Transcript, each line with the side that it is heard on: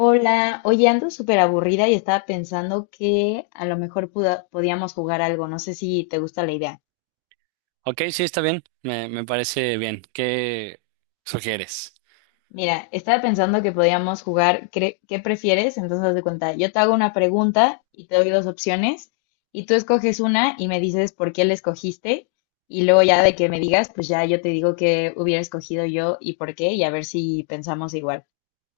left: Hola, oye, ando súper aburrida y estaba pensando que a lo mejor podíamos jugar algo, no sé si te gusta la idea.
right: Ok, sí, está bien. Me parece bien. ¿Qué sugieres?
left: Mira, estaba pensando que podíamos ¿qué prefieres? Entonces, haz de cuenta, yo te hago una pregunta y te doy dos opciones y tú escoges una y me dices por qué la escogiste y luego ya de que me digas, pues ya yo te digo qué hubiera escogido yo y por qué y a ver si pensamos igual.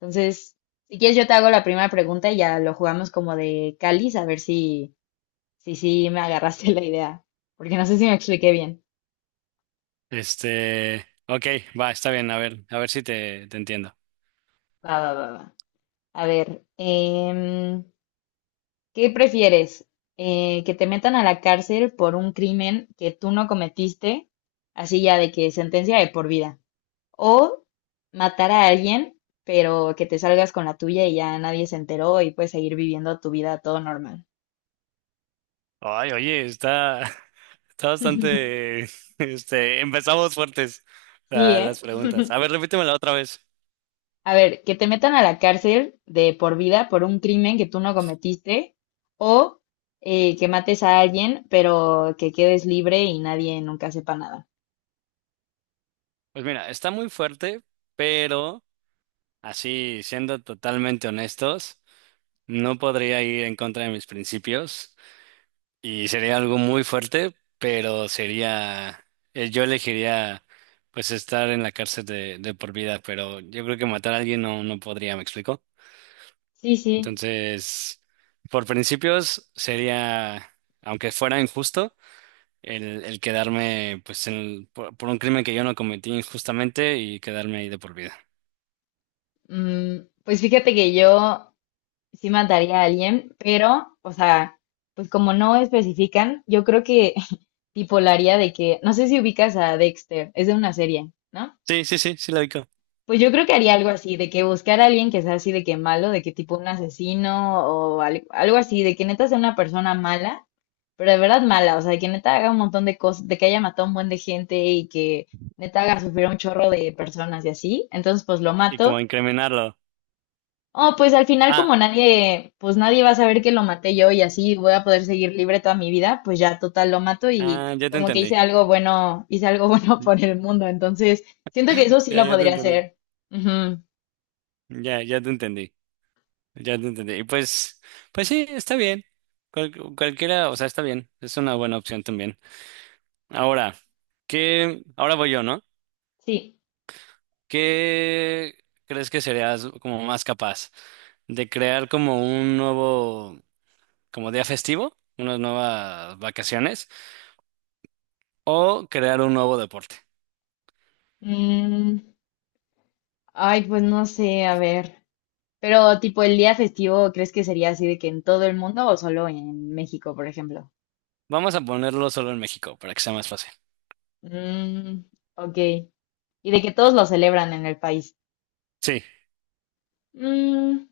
left: Entonces, si quieres yo te hago la primera pregunta y ya lo jugamos como de cáliz, a ver si sí, sí, me agarraste la idea, porque no sé si me expliqué bien.
right: Ok, va, está bien. A ver si te entiendo.
left: Va, va, va, va. A ver, ¿qué prefieres? ¿Que te metan a la cárcel por un crimen que tú no cometiste, así ya de que sentencia de por vida? ¿O matar a alguien, pero que te salgas con la tuya y ya nadie se enteró y puedes seguir viviendo tu vida todo normal?
right: Ay, oye, está, está bastante, empezamos fuertes
left: Sí, ¿eh?
right: las preguntas. A ver, repítemela otra vez.
left: A ver, que te metan a la cárcel de por vida por un crimen que tú no cometiste o que mates a alguien, pero que quedes libre y nadie nunca sepa nada.
right: Pues mira, está muy fuerte, pero así, siendo totalmente honestos, no podría ir en contra de mis principios. Y sería algo muy fuerte, pero sería, yo elegiría pues estar en la cárcel de por vida, pero yo creo que matar a alguien no, no podría, ¿me explico?
left: Sí, sí.
right: Entonces, por principios sería, aunque fuera injusto, el quedarme pues por un crimen que yo no cometí injustamente y quedarme ahí de por vida.
left: Mm, pues fíjate que yo sí mataría a alguien, pero, o sea, pues como no especifican, yo creo que tipo la haría de que, no sé si ubicas a Dexter, es de una serie, ¿no?
right: Sí, sí, sí, sí lo digo.
left: Pues yo creo que haría algo así, de que buscar a alguien que sea así de que malo, de que tipo un asesino o algo así, de que neta sea una persona mala, pero de verdad mala, o sea, de que neta haga un montón de cosas, de que haya matado un buen de gente y que neta haga sufrir a un chorro de personas y así. Entonces, pues lo
right: Y como
left: mato.
right: incriminarlo.
left: Oh, pues al final
right: Ah,
left: como nadie, pues nadie va a saber que lo maté yo y así voy a poder seguir libre toda mi vida, pues ya total lo mato y
right: ah, ya te
left: como que hice
right: entendí.
left: algo bueno, hice algo bueno por el mundo. Entonces, siento que eso sí
right: Ya,
left: lo
right: ya te
left: podría
right: entendí.
left: hacer. Ujú.
right: Ya, ya te entendí. Ya te entendí. Y pues, pues sí, está bien. Cualquiera, o sea, está bien. Es una buena opción también. Ahora, ¿qué? Ahora voy yo, ¿no?
left: Sí.
right: ¿Qué crees que serías como más capaz de crear como un nuevo, como día festivo, unas nuevas vacaciones o crear un nuevo deporte?
left: Mm, ay, pues no sé, a ver. Pero tipo el día festivo, ¿crees que sería así de que en todo el mundo o solo en México, por ejemplo?
right: Vamos a ponerlo solo en México para que sea más fácil.
left: Mm, ok. Y de que todos lo celebran en el país.
right: Sí.
left: Mm,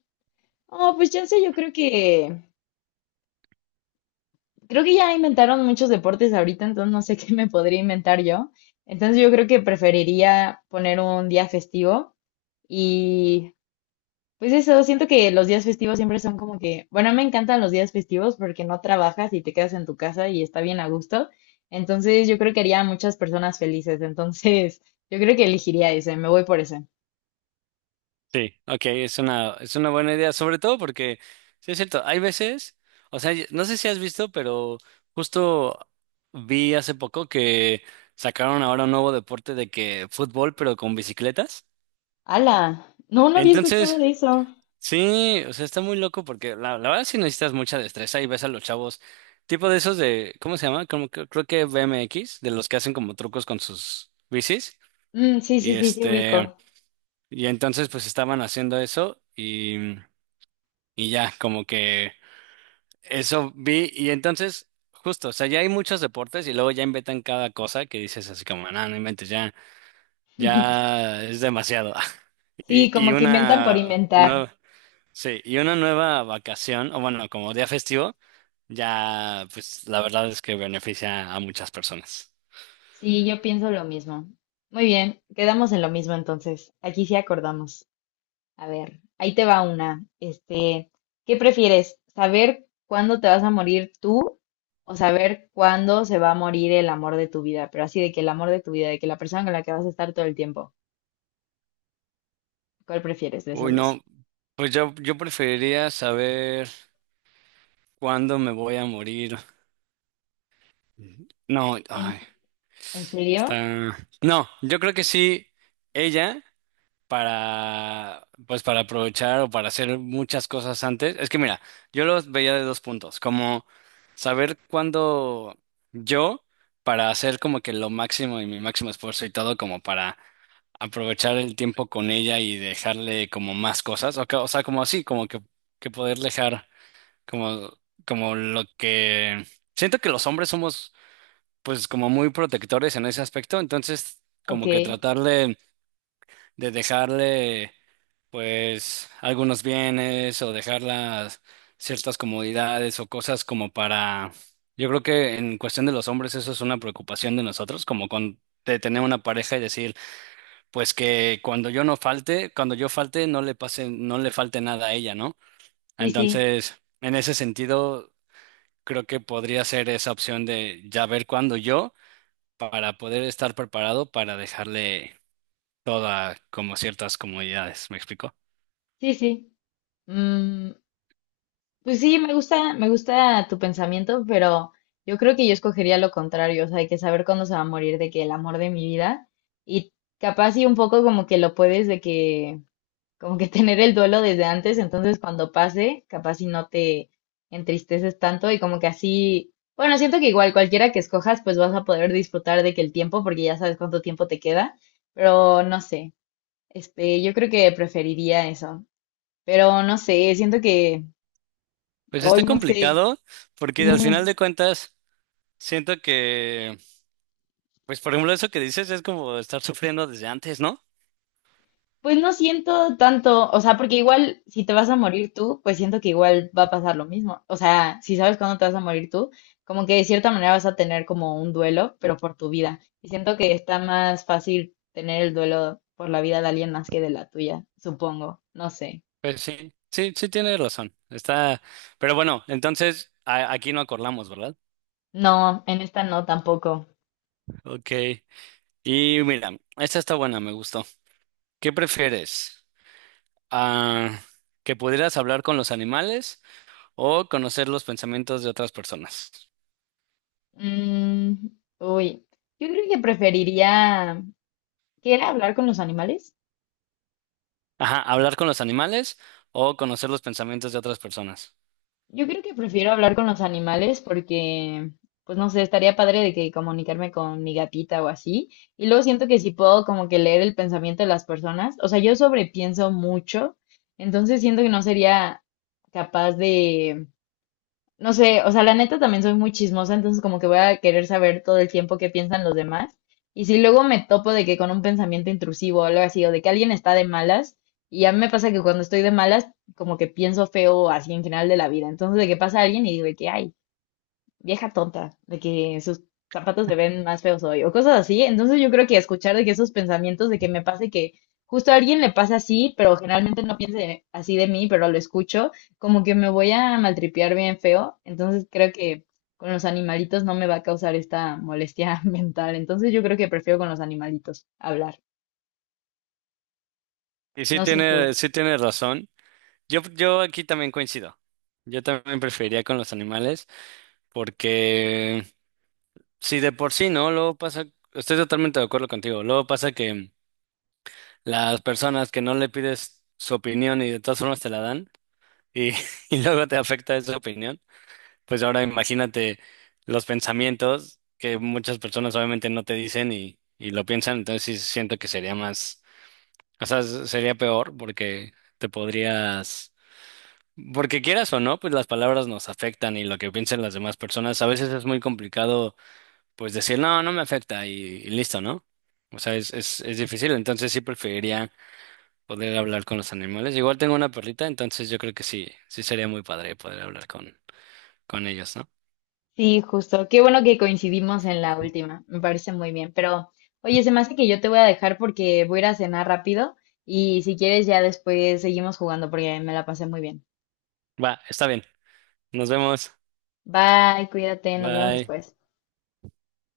left: oh, pues ya sé, yo creo que ya inventaron muchos deportes ahorita, entonces no sé qué me podría inventar yo. Entonces yo creo que preferiría poner un día festivo y pues eso, siento que los días festivos siempre son como que, bueno, me encantan los días festivos porque no trabajas y te quedas en tu casa y está bien a gusto. Entonces, yo creo que haría a muchas personas felices. Entonces, yo creo que elegiría ese, me voy por ese.
right: Sí, ok, es una buena idea, sobre todo porque, sí es cierto, hay veces, o sea, no sé si has visto, pero justo vi hace poco que sacaron ahora un nuevo deporte de que fútbol, pero con bicicletas.
left: ¡Hala! No, no había escuchado
right: Entonces,
left: de eso.
right: sí, o sea, está muy loco porque la verdad sí necesitas mucha destreza y ves a los chavos, tipo de esos de, ¿cómo se llama? Como, creo que BMX, de los que hacen como trucos con sus bicis.
left: Mm, sí,
right: Y
left: sí, sí, sí, ubico.
right: y entonces pues estaban haciendo eso y ya, como que eso vi. Y entonces, justo, o sea, ya hay muchos deportes y luego ya inventan cada cosa que dices así como, no, no inventes, ya, ya es demasiado. Y,
left: Sí,
right: y
left: como que inventan por
right: una,
left: inventar.
right: no, sí, y una nueva vacación, o bueno, como día festivo, ya, pues la verdad es que beneficia a muchas personas.
left: Sí, yo pienso lo mismo. Muy bien, quedamos en lo mismo entonces. Aquí sí acordamos. A ver, ahí te va una. Este, ¿qué prefieres? ¿Saber cuándo te vas a morir tú o saber cuándo se va a morir el amor de tu vida? Pero así de que el amor de tu vida, de que la persona con la que vas a estar todo el tiempo. ¿Cuál prefieres de
right: Uy,
left: esos dos?
right: no, pues yo preferiría saber cuándo me voy a morir. No,
left: ¿En,
right: ay,
left: en serio?
right: está. No, yo creo que sí, ella. Para, pues para aprovechar o para hacer muchas cosas antes. Es que mira, yo los veía de dos puntos, como saber cuándo yo, para hacer como que lo máximo y mi máximo esfuerzo y todo, como para aprovechar el tiempo con ella y dejarle como más cosas, o, o sea, como así, como que poder dejar como, como lo que... Siento que los hombres somos pues como muy protectores en ese aspecto, entonces
left: Ok.
right: como que tratarle de dejarle pues algunos bienes o dejarlas ciertas comodidades o cosas como para... Yo creo que en cuestión de los hombres eso es una preocupación de nosotros, como con de tener una pareja y decir, pues que cuando yo no falte, cuando yo falte no le pase, no le falte nada a ella, ¿no?
left: Sí, sí.
right: Entonces, en ese sentido, creo que podría ser esa opción de ya ver cuándo yo para poder estar preparado para dejarle toda como ciertas comodidades, ¿me explico?
left: Sí, sí. Mm, pues sí, me gusta tu pensamiento, pero yo creo que yo escogería lo contrario, o sea, hay que saber cuándo se va a morir de que el amor de mi vida y capaz y un poco como que lo puedes de que como que tener el duelo desde antes, entonces cuando pase, capaz si no te entristeces tanto y como que así, bueno, siento que igual cualquiera que escojas, pues vas a poder disfrutar de que el tiempo, porque ya sabes cuánto tiempo te queda, pero no sé, yo creo que preferiría eso, pero no sé, siento que
right: Pues está
left: hoy no sé,
right: complicado porque al
left: sí.
right: final de cuentas siento que, pues por ejemplo eso que dices es como estar sufriendo desde antes, ¿no?
left: Pues no siento tanto, o sea, porque igual si te vas a morir tú, pues siento que igual va a pasar lo mismo. O sea, si sabes cuándo te vas a morir tú, como que de cierta manera vas a tener como un duelo, pero por tu vida. Y siento que está más fácil tener el duelo por la vida de alguien más que de la tuya, supongo. No sé.
right: Pues sí, sí, sí tienes razón. Está, pero bueno, entonces aquí no acordamos, ¿verdad?
left: No, en esta no tampoco.
right: Ok. Y mira, esta está buena, me gustó. ¿Qué prefieres? Ah, ¿que pudieras hablar con los animales o conocer los pensamientos de otras personas?
left: Mm, uy, yo creo que preferiría, ¿qué era hablar con los animales?
right: Ajá, hablar con los animales o conocer los pensamientos de otras personas.
left: Yo creo que prefiero hablar con los animales porque, pues no sé, estaría padre de que comunicarme con mi gatita o así. Y luego siento que si puedo como que leer el pensamiento de las personas, o sea, yo sobrepienso mucho, entonces siento que no sería capaz de no sé, o sea, la neta también soy muy chismosa, entonces como que voy a querer saber todo el tiempo qué piensan los demás. Y si luego me topo de que con un pensamiento intrusivo o algo así, o de que alguien está de malas, y a mí me pasa que cuando estoy de malas, como que pienso feo así en general de la vida. Entonces de que pasa alguien y digo de que, ay, vieja tonta, de que sus zapatos le ven más feos hoy, o cosas así. Entonces yo creo que escuchar de que esos pensamientos de que me pase que justo a alguien le pasa así, pero generalmente no piense así de mí, pero lo escucho, como que me voy a maltripear bien feo. Entonces creo que con los animalitos no me va a causar esta molestia mental. Entonces yo creo que prefiero con los animalitos hablar.
right: Y
left: No sé tú.
right: sí tiene razón. Yo aquí también coincido. Yo también preferiría con los animales porque si de por sí, ¿no? Luego pasa, estoy totalmente de acuerdo contigo. Luego pasa que las personas que no le pides su opinión y de todas formas te la dan y, y luego te afecta esa opinión. Pues ahora imagínate los pensamientos que muchas personas obviamente no te dicen y lo piensan, entonces sí siento que sería más, o sea, sería peor porque te podrías, porque quieras o no, pues las palabras nos afectan y lo que piensen las demás personas, a veces es muy complicado pues decir, no, no me afecta y listo, ¿no? O sea, es difícil, entonces sí preferiría poder hablar con los animales. Igual tengo una perrita, entonces yo creo que sí, sí sería muy padre poder hablar con ellos, ¿no?
left: Sí, justo. Qué bueno que coincidimos en la última. Me parece muy bien. Pero, oye, se me hace que yo te voy a dejar porque voy a ir a cenar rápido y si quieres ya después seguimos jugando porque me la pasé muy bien.
right: Va, está bien. Nos vemos.
left: Bye, cuídate, nos vemos
right: Bye.
left: después.